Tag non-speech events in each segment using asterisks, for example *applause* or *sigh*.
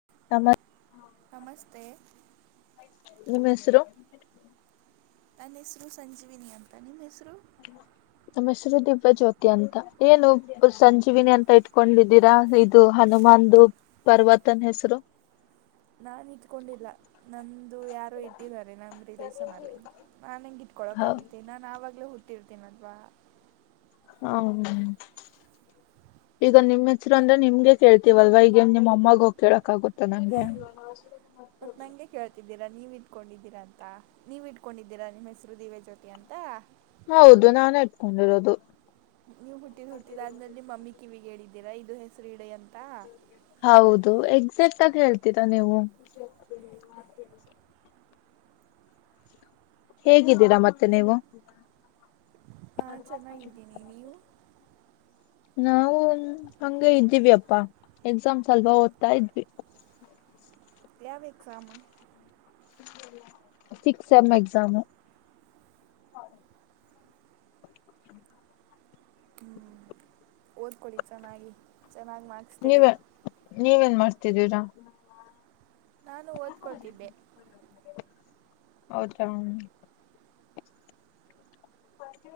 *unintelligible* *inaudible* ನಮಸ್ತೇ ನಿಮ್ ಹೆಸ್ರು ನನ್ ಹೆಸ್ರು ಸಂಜೀವಿನಿಅಂತಾ ನಿಮ್ ಹೆಸ್ರು ನನ್ ಹೆಸ್ರು ದಿವ್ಯಜೋತಿಅಂತ ಏನು ಸಂಜೀವಿನಿಅಂತ ಇಡ್ಕೊಂಡಿದೀರಾ ಇದು ಹನುಮಾನ್ ದು ಪರ್ವತನ್ ಹೆಸ್ರು ನಾನ್ ಇಡ್ಕೊಂಡಿಲ್ಲ ನಂದು ಯಾರೋ ಇಟ್ಟಿದ್ದರೆ ನಮ್ ರಿಲೇಶನ್ ಅಲ್ಲಿ ನಾನ್ ಹೆಂಗ್ ಎಡ್ಕೋಲೋಕ್ ಹಾ ಆಗುತ್ತೆ ನಾನ್ ಆವಾಗ್ಲೇ ಹುಟ್ ಟಿರ್ತಿನಲ್ವ ಹ ಹುಂ ಈಗ ನಿಮ್ ಹೆಸ್ರು ಅಂದ್ರೆ ನಿಮ್ಗೆ ಕೇಳ್ತೀವಲ್ವಾ ಈಗೇನ್ ನಿಮ್ ಅಮ್ಮಗ್ ಹೋಗ್ ಕೇಳೋಕಾಗುತ್ ತ್ತನಂಗೇ ದಿರ ನೀವಿಡ್ಕೊಂಡಿದಿರ ಅಂತಾ ನೀವಿಡ್ಕೊಂಡಿದಿರ ನಿಮ್ ಹೆಸ್ರು ದಿವ್ಯಜ್ಯೋತಿ ಅಂತಾ ಹೌದು ನಾನೇಇಡ್ಕೊಂಡಿರೋದು ನೀವ್ ಹುಟ್ಟಿದ್ ಹುಟ್ಟಿದಾದ್ಮೇಲೆ ನಿಮ್ ಮಮ್ಮಿ ಕಿವಿಗ್ ಹೇಳಿದಿರ ಇದು ಹೆಸ್ರಿಡಿ ಅಂತಾ ಹೌದು ಎಕ್ಸ್ಯಾಕ್ಟ್ಆಗ್ ಹೇಳ್ತೀರಾ ನೀವು ಹೇಗಿದಿರ ಮತ್ತೇ ನೀವು *inaudible* ನಾನು ಚೆನ್ನಾಗಿದ್ದೀನಿ ನೀವು ನಾವೂ ಹಂಗೆ ಇದಿವಿಯಪ್ಪ ಎಕ್ಸಾಮ್ ಸ್ವಲ್ಪ ಓದ್ತಾಯಿದ್ವಿ ಯಾವ್ ಎಕ್ಸಾಮ ಸಿಕ್ಸ್ ಸೆಂ ಎಕ್ಸಾಮು ಹ್ಮ್ಮ್ ಓಡ್ಕೊಳಿ ಚೆನಾಗಿ ನೀವ್-ಏ ನೀವೇನ್ ಮಾಡ್ತಿ ತಿದಿರಾ ನಾನು ಓದ್ಕೋತಿದ್ಧೇ ಹೌದಾ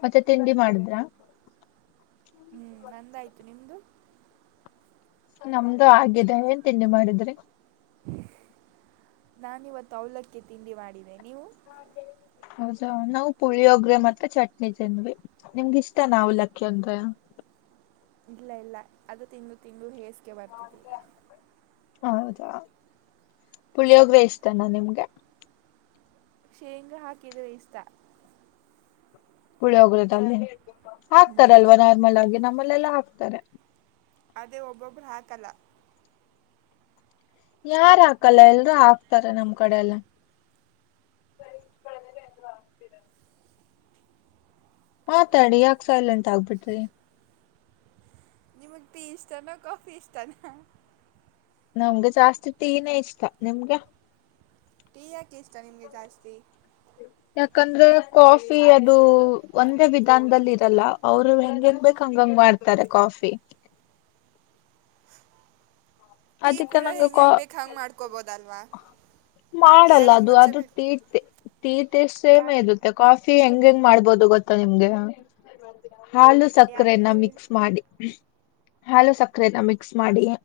ಮತ್ತೆ ತಿಂಡಿ ಮಾಡಿದ್ರಾ ನಂದು ಆಯಿತು ನಿಂದು ನಮ್ದು ಆಗಿದೆ ಎನ್ ತಿಂಡಿ ಮಾಡಿದ್ರಿ ನಾನು ಇವತ್ತು ಅವಲಕ್ಕಿ ತಿಂಡಿ ಮಾಡಿದೆ ನೀವು ಹೌದಾ ನಾವು ಪುಳಿಯೋಗರೆ ಮತ್ತೆ ಚಟ್ನಿ ತಿಂದವಿ ನಿಮಗ ಇಷ್ಟ ನಾ ಅವಲಕ್ಕಿ ಅಂದ್ರೆ ಇಲ್ಲ ಇಲ್ಲ ಅದು ತಿಂದು ತಿಂದು ಹೇ *inaudible* ಪುಳಿಯೋಗರೆ ಇಷ್ಟ ನಾ ನಿಮಗೆ ಶೇಂಗಾ ಹಾಕಿದ್ರೆ ಇಷ್ಟ ಪುಳಿಯೋಗರೆದಲ್ಲಿ ಹಕ್ತರಲ್ವ ನಾರ್ಮಲ್ ಆಗಿ ನಮ್ಮ ಲೆಲ್ಲ ಹಾಕ್ತಾರೆ ಅದೇ ಒಬ್ಬೊಬರ್ ಹಾಕಲ್ಲ ಯಾರ ಹಾಕಲ್ಲ ಎಲ್ರೂ ಹಾಕ್ತಾರೆ ನಮ್ ಕಡೆ ಎಲ್ಲ ಮಾತಾಡಿ ಯಾಕ್ ಸೈಲೆಂಟ್ ಆಗ್ಬಿಟ್ರಿ ನಿಮಗ ಟೀ ಇಷ್ಟ ನಾ ಕಾಫಿ ಇಷ್ಟ ನಾ ನಮಗೆ ಜಾಸ್ತಿ ಟೀ ನೇ ಇಷ್ಟ ನಿಮ್ಗೆ ಟೀ ಯಾಕ್ ಇಷ್ಟ ನಿಮ್ಗೆ ಜಾಸ್ತಿ ಯಾಕಂದ್ರೆ ಕಾಫಿ ಅದು ಒಂದೇ ವಿಧಾನದಲ್ಲಿ ಇರಲ್ಲ ಅವರು ಹೆಂಗೆಂಗ್ ಬೇಕ್ ಹ್ಯಾಂಗಂಗ್ ಮಾಡ್ತಾರೆ ಕಾಫಿ ಟೀ ಅದಕ್ಕೆ ಕೂಡ ನಂಗ ಹೆಂಗೆ ಕೊ ಹೆಂಗೆ ಬೇಕು ಹಂಗೆ ಮಾಡ್ಕೋಬೋದಲ್ವಾ ಮಾಡಲ್ಲ ಯಾರಿಗೆ ಅದು ರುಚಿ ಅದು ಬೇಕು ಟಿ ಟೀ ಟೆಸ್ಟ್ ಸೇಮ್ ಎ ಯಾರಿಗೆ ಇರುತ್ತೆ ಕಾಫಿ ಹೆಂಗೆಂಗ್ ಮಾಡ್ಬೋದು ಗೊತ್ತಾ ನಿಮ್ಗೆ ಹಾಲು ಸಕ್ಕರೆ ನಾ ಯಾರಿಗೆ ಮಿಕ್ಸ್ ಮಾಡಿ ಹಾಲು ಸಕ್ಕರೆ ನಾ ಮಿಕ್ಸ್ ಮಾಡಿ ಆಹ್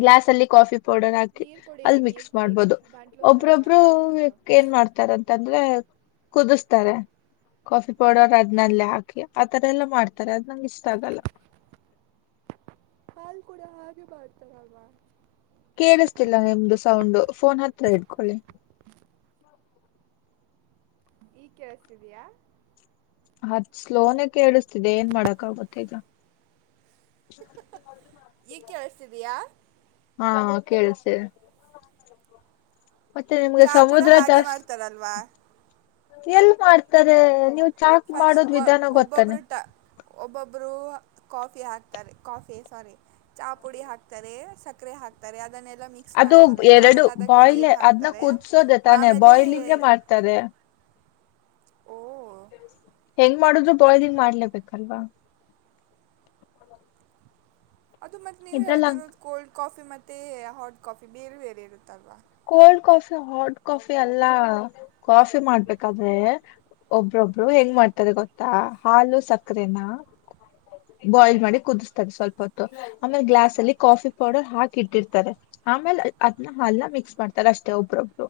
ಗ್ಲಾಸ್ ಅಲ್ಲಿ ಕಾಫಿ ಪೊಡರ್ ಹಾಕಿ ನೀರು ಆಲ್ ಕುಡೀರಿ ನೀರು ಮಿಕ್ಸ್ ಕುಡೀರಿ ಮಾಡ್ಬೋದು ಗಂಟ್ಲು ಸರಿ ಒಬ್ರೊಬ್ರು ಮಾಡ್ಕೊಳ್ಳಿ ಮೊದಲು ಎನ್ ಮಾಡ್ತಾರ ಅಂತಂದ್ರೆ ಪೋ ಕುದುಸ್ತರೆ ಕಾಫಿ ಪೌಡರ್ ಅದನೆಲ್ಲಾ ಹಾಕಿ ಅದನೆಲ್ಲಾ ಮಾಡ್ತಾರೆ ಅದು ನಂಗ್ ಇಷ್ಟ ಆಗಲ್ಲ ಹಾಲ್ ಕೂಡ ಹಾಗೆ ಮಾಡ್ತರಲ್ವ ಕೆಳಸ್ತಿಲ್ಲ ನಿಮ್ದು ಸೌಂಡು ಪೋನ್ ಹತ್ರ ಇಟ್ಕೊಲಿ ಈಗ್ ಕೆಳಸ್ತಿದಿಯಾ ಹಚ್ ಸ್ಲೋನ್ ಕೆಳಸ್ತಿದೆ ಏನ್ಮಾಡಿಕ್ಕಾಗುತ್ತೆ ಈಗ ತಿದಿಯ ಹಾ ಕೆಳಸ್ತಿದೆ ಚಾ ಕೂಡಾ ಸಮುದ್ರ ಹಾಗೆ ಮಾಡ್ತರಲ್ವಾ ಏಳ್ಮಾಡ್ತಾರೆ ನೀವ್ ಫೈಸ್ ವ ಒಬ್ಬೊಬ್ಬರು ಟ ಒಬ್ಬೊಬ್ಬರು ಹ ಕಾಫಿ ಹಾಕ್ತಾರೆ ಕಾಫಿ ಸೋರಿ ಚಾ ಪುಡಿ ಹಾಕ್ತಾರೆ ಸಕ್ಕರೆ ಹಾಕ್ತಾರೆ ಅದನ್ನೇ ಅದು ಎರಡು ಬಾಯ್ಲೆ ಅದನ್ನ ಹಾಕ್ತಾರೆ ಕುದಸೋದೆ ತಾನೆ ಆಮೇಲೆ ಬಾಯ್ಲಿಂಗಗೆ ಮಾಡ್ತಾರೆ ಓ ಹೆಂಗ್ ಮಾಡುದ್ರು ಬಾಯಲಿಂಗ್ ಮಾಡ್ಲೇಬೇಕಲ್ವಾ ಅದು ಮತ್ ನೀವು ಇದ್ರಲ್ಲ ಹೇಳ್ತಿರೋದು ಕೋಲ್ಡ್ ಕಾಫಿ ಮತ್ತೆ ಹಾಟ್ ಕಾಫಿ ಬೇರೆ ಬೇರೆ ಇರುತ್ತಲ್ವಾ ಕೋಲ್ಡ್ ಕಾಫಿ ಹಾಟ್ ಕಾಫಿ ಎಲ್ಲಾ ಕಾಫಿ ಮಾಡ್ಬೇಕಾದ್ರೆ ಒಬ್ರೊಬ್ರು ಹೆಂಗ್ ಮಾಡ್ತಾರೆ ಗೊತ್ತಾ ಹಾಲು ಸಕ್ಕರೆನ ಬಾಯ್ಲ್ ಮಾಡಿ ಕುದಿಸತಾರೆ ಸ್ವಲ್ಪ ಹೊತ್ತು ಆಮೇಲೆ ಗ್ಲಾಸ್ ಅಲ್ಲಿ ಕಾಫಿ ಪೌಡರ್ ಹಾಕಿ ಇಟ್ಟಿರ್ತಾರೆ ಆಮೇಲೆ ಅದನ್ನ ಹಾಲನ ಮಿಕ್ಸ್ ಮಾಡ್ತಾರೆ ಅಷ್ಟೇ ಒಬ್ರೊಬ್ರು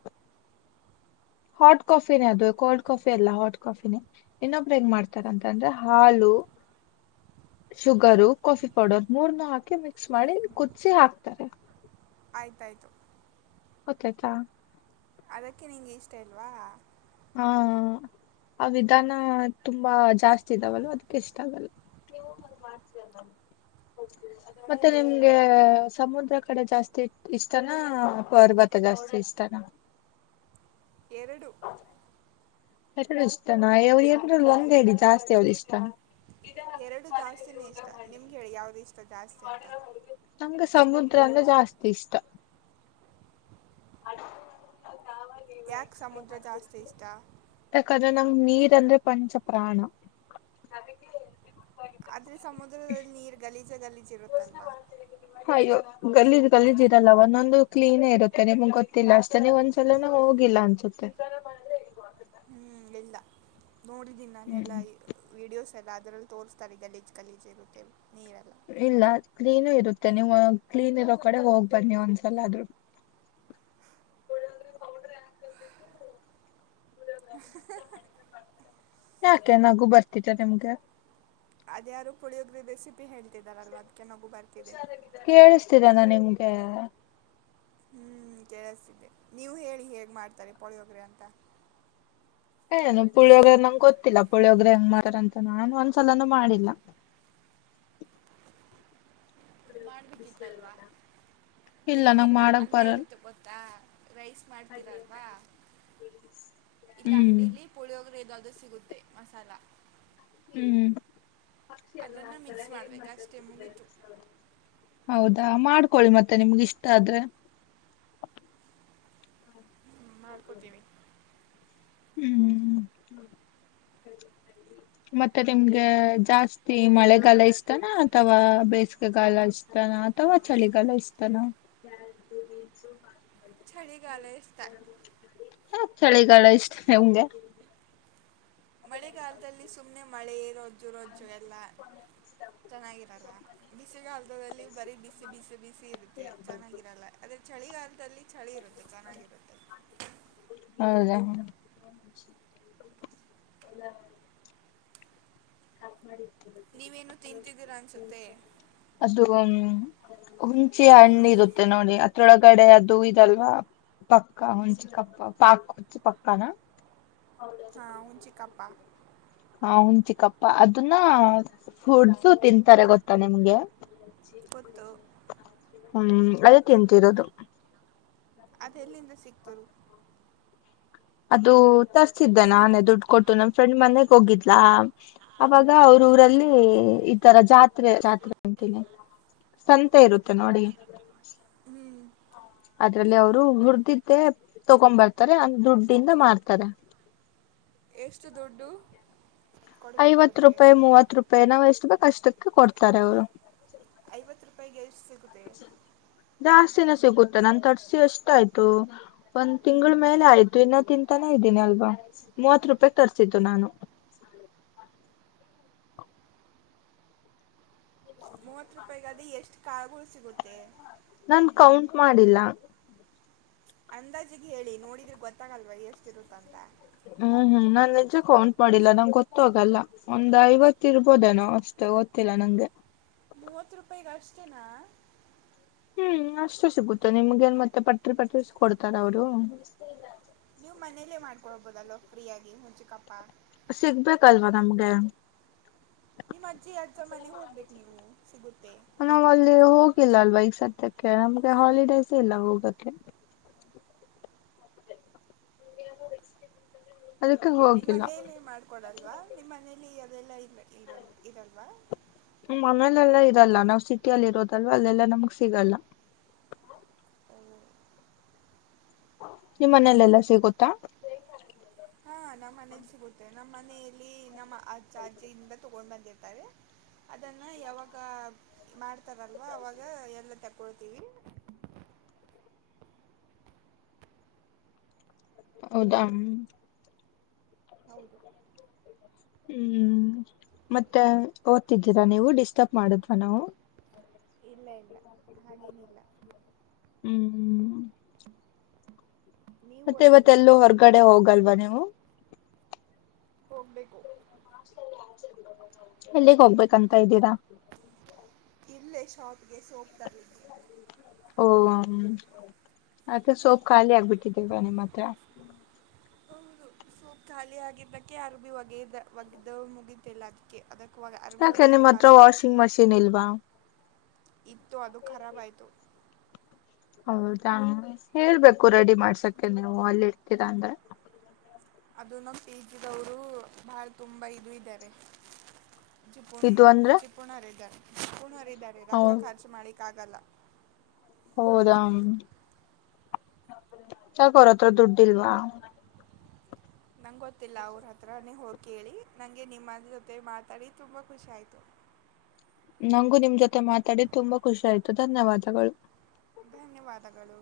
ಹಾಟ್ ಕಾಫಿನೇ ಅದು ಕೋಲ್ಡ್ ಕಾಫಿ ಅಲ್ಲ ಹಾಟ್ ಕಾಫಿನೇ ಇನ್ನೊಬರು ಹೆಂಗ ಮಾಡ್ತಾರ ಅಂತಂದ್ರೆ ಹಾಲು ಶುಗರು ಕಾಫಿ ಪೌಡರ್ ಮೂರನು ಹಾಕಿ ಮಿಕ್ಸ್ ಮಾಡಿ ಕುದಿ ಹಾಕ್ತಾರೆ ಆಯ್ತಾಯ್ತು ಗೊತ್ತಾಯ್ತಾ ಅದಕ್ಕೆ ನಿಂಗೆ ಇಷ್ಟ ಇಲ್ವಾ ಹಾ ಆ ವಿಧಾನ ತುಂಬಾ ಜಾಸ್ತಿ ಇದಾವಲ್ವಾ ಅದಕ್ಕೆ ಇಷ್ಟ ಆಗಲ್ಲ ಮತ್ತೆ ನಿಮ್ಗೆ ಸಮುದ್ರ ಕಡೆ ಜಾಸ್ತಿ ಇಷ್ಟಾನ ಪರ್ವತ ಜಾಸ್ತಿ ಇಷ್ಟಾನ ಎರಡು ಎರಡು ಇಷ್ಟ ನಾ *unintelligible* ಏನ್ ಒಂದ ಹೇಳಿ ಜಾಸ್ತಿ ಇಷ್ಟನಾ ಎರಡು ಜಾಸ್ತಿನೇ ಇಷ್ಟ ನಿಮ್ಗೆ ಹೇಳಿ ಯಾವ್ದು ಇಷ್ಟ ಜಾಸ್ತಿ ಅಂತ ನಮ್ಗೆ *unintelligible* ಜಾಸ್ತಿ ಇಷ್ಟ ಯಾಕೆ ಸಮುದ್ರ ಜಾಸ್ತಿ ಇಷ್ಟ ನಂಗ್ ನೀರ್ ಅಂದ್ರೆ ಪಂಚ ಪ್ರಾಣ ಆದ್ರೆ ಸಮುದ್ರದಲ್ಲಿ ನೀರ್ ಗಲಿ ಜಗಲಿ ಹಯ್ಯೋ ಗಲೀಜ್ ಗಲಿಜಿರಲ್ಲ ಒಂದೊಂದು ಕ್ಲೀನೇ ಇರುತ್ತೆ ನಿಮ್ಗ್ ಗೊತ್ತಿಲ್ಲ ಅಷ್ಟೇ ಒಂದ್ಸಲನ ಹೋಗಿಲ್ಲ ಅನ್ಸುತ್ತೆ. ನೋಡಿದೀನಿ ನಾನೆಲ್ಲಾ ಹ್ಮ್ ವೀಡಿಯೋಸ್ ಲ್ಲ ಅದ್ರಲ್ಲಿ ತೋರಿಸ್ತಾರೆ ಗಲೀಜ್ ಗಲೀಜ ಇರುತ್ತೆ ನೀರ ಇಲ್ಲ ಕ್ಲೀನು ಇರುತ್ತೆ ನೀವು ಕ್ಲೀನ್ ಇರೋ ಕಡೆ ಹೋಗ್ ಬನ್ನಿ ಒಂದ್ಸಲ ಆದ್ರೂ ಹು-ಹು-ಹು-ಹು ಯಾಕೆ ನಗು ಬರ್ತೀರ ನಿಮ್ಗೆ ಅದ ಯಾರು ಪುಳಿಯೋಗರೆ ಬೇಸಿ ಹೇಳ್ತಿದಾರಲ್ವಾ ಅದಿಕೆ ನಗು ಬರ್ತಿದೆ ತೀರನ ನಿಮ್ಗೆ ಹ್ಮ್ ಕೆೇಳಸತಿದ್ದೆ ನೀವ ಹೇಳಿ ಹೇಗ್ ಮಾಡ್ತಾರೆ ಪೊಳಿಯೋಗ್ರೆ ಅಂತ ಏನು ಪುಳಿಯೋಗ್ರ ನಂಗ ಗೊತ್ತಿಲ್ಲ ಪುಳಿಯೋಗ್ರ ಹೆಂಗ ಮಾಡಾರ ಅಂತ ನಾನು ಒಂದ್ಸಲನು ಮಾಡಿಲ್ಲ ಮಾಡ್ಬೇಕಿತ್ತಲ್ವಾ ಇಲ್ಲ ನಂಗ್ ಏನಿಲ್ಲ ಮಾಡಕ್ ಅನ್ನ ಬರಲ್ ಇರುತ್ತೆ ಗೊತ್ತಾ ರೈಸ್ ಮಾಡ್ತೀರಲ್ವಾ ಇಲ್ಲ ಹ್ಮ್ ಅಂಗಡಿಲಿ ಪುಳಿಯೋಗ್ರ ಅದ್. ಸಿಗುತ್ತೆ ಮಸಾಲ ಹ್ಮ್ ಪಕ್ಷಿ ಎಲ್ಲ ಅದನ್ನು ಹಾಗ್ತಲ್ಲ ಮಿಕ್ಸ್ ಹೆೇನ್ ಮಾಡಬೇಕು ಅಷ್ಟೇ ಮಾತಾಡುತ್ ಮುಗೀತು ಹೌದಾ ಮಾಡ್ಕೊಳ್ಳಿ ಮತ್ತೆ ನಿಮ್ಗೆ ಇಷ್ಟ ಆದ್ರೆ ಹ ಮಾಡ್ಕೊತೀವಿ ಹ್ಮ್ ಮತ್ತೆ ನಿಮ್ಗೆ ಜಾಸ್ತಿ ಮಳೆಗಾಲ ಇಷ್ಟನಾ ಅಥವಾ ಬೇಸಿಗೆಗಾಲ ಇಷ್ಟನಾ ಅಥವಾ ಚಳಿಗಾಲ ಇಷ್ಟನಾ ಚಳಿಗ್ ಗಲ ಇಷ್ಟ ಯಾಕ್ ಚಳಿಗಾಲ ಇಷ್ಟ ನಿಮ್ಗೆ ಮಳೆಗಾಲದಲ್ಲಿ ಸುಮ್ನೆ ಮಳೆ ರಜ್ಜು ರಜ್ಜು ಎಲ್ಲ ಚೆನ್ನಾಗಿರಲ್ಲ ಬಿಸಿಗಾಲದಲ್ಲಿ ಬರೀ ಬಿಸಿ ಬಿಸಿ ಬಿಸಿ ಇರುತ್ತೆ ಚೆನ್ನಾಗಿರಲ್ಲ ಅದೇ ಚಳಿಗಾಲದಲ್ಲಿ ಚಳಿ ಇರುತ್ತೆ ಚೆನ್ನಾಗಿರುತ್ತೆ ಹೌದಾ ಹಾಫ ಮಾಡಿ ನೀವೇನು ತಿಂತಿದ್ದೀರ ಅನಿಸುತ್ತೆ ಅದು ಮ್ಮ ಹುಂಚಿ ಹಣ್ಣಿ ಇರುತ್ತೆ ನೋಡಿ ಅದ್ರೊಳಗಡೆ ಅದು ಇದಲ್ವಾ ಪಕ್ಕ ಹುಂಚಿ ಕಪ್ಪ ಪಾಕ್ ಹುಚಿ ಪಕ್ಕಾನ ಹಾ ಹನ್ ಚಿಕಪ್ಪಾ ಹಾ ಹುನ್ ಚಿಕಪ್ಪ, ಅದನ್ನ ಫುಡ್ಸು ತಿಂತಾರೆ ಗೊತ್ತಾ ನಿಮ್ಗೆ. ಗೊತ್ತು ಹ ಹ್ಮ್ ಅದು ತಿಂತಿರೋದು. ಅದ ಎಲ್ಲಿಂದ ಸಿಕ್ತು? ಅದು ತರ್ತಿದ್ದೆ ನಾನು ದುಡ್ಡು ಕೊಟ್ಟು, ನಮ್ ಫ್ರೆಂಡ್ ಮನೆಗ್ ಹೋಗಿದ್ಲ. ಅವಾಗ ಹ್ಞೂ ಅವ್ರ ಊರಲ್ಲಿ ಈತರ ಜಾತ್ರೆ ಜಾತ್ರೆ ಅಂತೀನಿ, ಸಂತೆ ಇರುತ್ತೆ ನೋಡಿ. ಹ್ಞೂ ಅದ್ರಲ್ಲಿ ಅವರು ಹುರದಿದ್ದೆ ತಗೊಂಡ್ ಬರ್ತಾರೆ ದುಡ್ಡಿಂದ ಮಾರ್ತಾರೆ. ಎಷ್ಟು ದುಡ್ಡು? ಕೊಡಬೇಕು ಐವತ್ ಅವರಿಗೆ ರೂಪಾಯಿ ಮೂವತ್ ರೂಪಾಯಿ ನಾವ್ ಎಷ್ಟು ಬೇಕ್ ಅಷ್ಟಕ್ಕೆ ಕೊಡ್ತಾರೆ ಅವರು. ಐವತ್ತು ರೂಪಾಯಿಗೆ ಎಷ್ ಜಾಸ್ತಿನ ಸಿಗುತ್ತೆ, ನಾನು ತರ್ಸಿ ಎಷ್ಟ್ ಆಯ್ತು, ಒಂದ್ ತಿಂಗಳ ಮೇಲೆ ಆಯ್ತು ಇನ್ನು ತಿಂತಾನೇ ಇದ್ದೀನಿ ಅಲ್ವಾ ಮೂವತ್ ರೂಪಾಯಿಗೆ ತರಸಿದ್ದು ನಾನು. ಮೂವತ್ ರೂಪಾಯಿಗ ಅದ ಎಷ್ಟು ಕಾಳಗಳು ಸಿಗುತ್ತೆ. ನಾನ್ ಕೌಂಟ್ ಮಾಡಿಲ್ಲ. ಅಂದಾಜಿಗೆ ಹೇಳಿ ನೋಡಿದ್ರೆ ಗೊತ್ತಾಗಲ್ವಾ ಎಷ್ಟ ಇರುತ್ತ ಅಂತ. ಹ್ಮ್ ಹ್ಮ್ ನಾನ್ ನಿಜ ಕೌಂಟ್ ಮಾಡಿಲ್ಲ, ನಂಗೆ ಗೊತ್ತಾಗಲ್ಲ, ಒಂದ್ ಐವತ್ತು ಇರ್ಬೋದೇನೋ ಅಷ್ಟೇ ಗೊತ್ತಿಲ್ಲ ನಂಗೆ. ಮೂವತ್ತು ರೂಪಾಯಿಗ ಅಷ್ಟೇನಾ? ಹ್ಮ್ ಅಷ್ಟೇ ಸಿಗುತ್ತೆ ನಿಮ್ಗೆನ್ ಮತ್ತೆ ಪಟ್ರಿ ಪಟ್ರಿ ಕೊಡ್ತಾರ ಅವರು. ನೀವು ಮನೇಲ್ಲೇ ಮಾಡ್ತೀ ಕೊಡ್ಬೋದಲ್ಲ ಫ್ರೀಯಾಗಿ ಹುಂಚಿಕಪ್ಪ ಸಿಗಬೇಕಲ್ವ ನಮಗೆ ನಿಮ್ಮ ಅಜ್ಜಿ ಅಜ್ಜ ಮನೆಗೆ ಹೋಗ್ಬೇಕು ನೀವು ಸಿಗುತ್ತೆ ನಾವ ಅಲ್ಲಿ ಹೋಗಿಲ್ಲ ಅಲ್ವಾ ಸದ್ಯಕ್ಕೆ ನಮ್ಗೆ ಹಾಲಿಡೇಸ್ ಇಲ್ಲ ಹೋಗಕ್ಕೆ ಅದಕ್ಕೆ ನಿಮ್ಮ ಹೋಗಿಲ್ಲ ಮನೇಲಿ ಮಾಡ್ಕೊಡಲ್ವಾ ನಿಮ್ಮ ಮನೇಲಿ ಅದೆಲ್ಲ ಇಲ್ಲ ಇರ ಇರಲ್ವಾ ಮನೇಲೆಲ್ಲಾ ಇದ ಎಲ್ಲ ನಾವ್ ಸಿಟಿ ಅಲ್ಲಿ ಇರೋದಲ್ವ. ಎಲ್ಲ ನಮ್ಗ್ ಸಿಗಲ್ಲ ನಿಮ್ಮ ಮನೇಲೆ ಎಲ್ಲಾ ಸಿಗುತ್ತಾ ಹಾಂ ನಮ್ಮ ಮನೇಲಿ ಸಿಗುತ್ತೆ ನಮ್ಮ ಮನೆಯಲ್ಲಿ ನಮ್ಮ ಆ ಚಾರ್ಜಿಯಿಂದ ತಗೊಂಡು ಬಂದಿರ್ತಾರೆ ಅದನ್ನು ಯಾವಾಗ ಮಾಡ್ತಾರಲ್ವಾ ಅವವಾಗ ಎಲ್ಲ ತಗೊಳ್ತೀವಿ ಹೌದಾ ಹೌದು ಹ್ಮ್ ಮತ್ತೆ ಓದ್ತಿದ್ದೀರಾ ನೀವು ಡಿಸ್ಟರ್ಬ್ ಮಾಡುದ್ವಾ ನಾವು ಇಲ್ಲ ಇಲ್ಲ ಹಾಗೇನಿಲ್ಲ ಹ್ಮ್ ನೀವು ಮತ್ತೆ ಇವತ್ತೆಲ್ಲೂ ಓದ್ತಿದ್ದೀರಲ್ವ ಹೊರಗಡೆ ಹೋಗಲ್ವಾ ನೀವು ಹೋಗ್ಬೇಕು ಎಲ್ಲಿಗೆ ಹೋಗ್ಬೇಕಂತ ಇದ್ದೀರಾ ಇಲ್ಲೇ ಶಾಪ್ಗೆ ಸೋಪ್ ತರ್ಲಿಕ್ಕೆ ಓ ಮತ್ತೆ ಸೊಪ್ ಖಾಲಿ ಆಗ್ಬಿಟ್ಟಿದ್ದೇವ ನಿಮ್ಮ ಹತ್ರ ಹೌದು ಸೊಪ್ ಖಾಲಿ ಆಗಿದ್ದಕ್ಕೆ ಯಾರು ಭೀ ಒಗೆಯದ ಒಗ್ದ ಮುಗಿತಲ್ಲ ಅದಕ್ಕೆ ಅದಕ್ಕೆ ಒಗ ಅರ್ಬಿ ಯಾಕ್ೆ ನಿಮ್ಮ ಹತ್ರ ಒಗಿಬೇಕಲ್ವಾ ವಾಷಿಂಗ್ ಮಷೀನ್ ಇಲ್ವಾ ಇತ್ತು ಅದು ಖರಾಬ್ ಆಯ್ತು ಹೌದಾ ಹೇಳ್ಬೇಕು ರೆಡಿ ಮಾಡ್ಸಕ್ಕೆ ನೀವು ಅಲ್ಲಿ ಇರ್ತೀರಾ ಅಂದ್ರೆ ಅದು ನ ಪಿಜಿದವರು ಬಹಳ ತುಂಬಾ ಇದು ಇದ್ದಾರೆ ಜಿಪಣ ಇದು ಅಂದ್ರೆ ಜಿಪಣ ಆರ ಇದದಾರೆ ಇದಾರೆ ರಕ್ಕ ಖರ್ಚು ಮಾಡಿ ಕ್ಕಾಗಲ್ಲ ಹೌದಾ ಯಾಕ್ ಅವರತ್ರ ದುಡ್ಡಿಲ್ವಾ ನಂಗೆ ಗೊತ್ತಿಲ್ಲ ಅವ್ರ ಹತ್ರಾನೇ ಹೋಗಿ ಕೇಳಿ ನಂಗೆ ನಿಮ್ಮ ಜೊತೆ ಮಾತಾಡಿ ತುಂಬಾ ಖುಷ ಆಯ್ತು ನಂಗು ನಿಮ್ ಜೊತೆ ಮಾತಾಡಿ ತುಂಬಾ ಖುಷಿ ಆಾಯ್ತು ಧನ್ಯವಾದಗಳು ಧನ್ಯವಾದಗಳು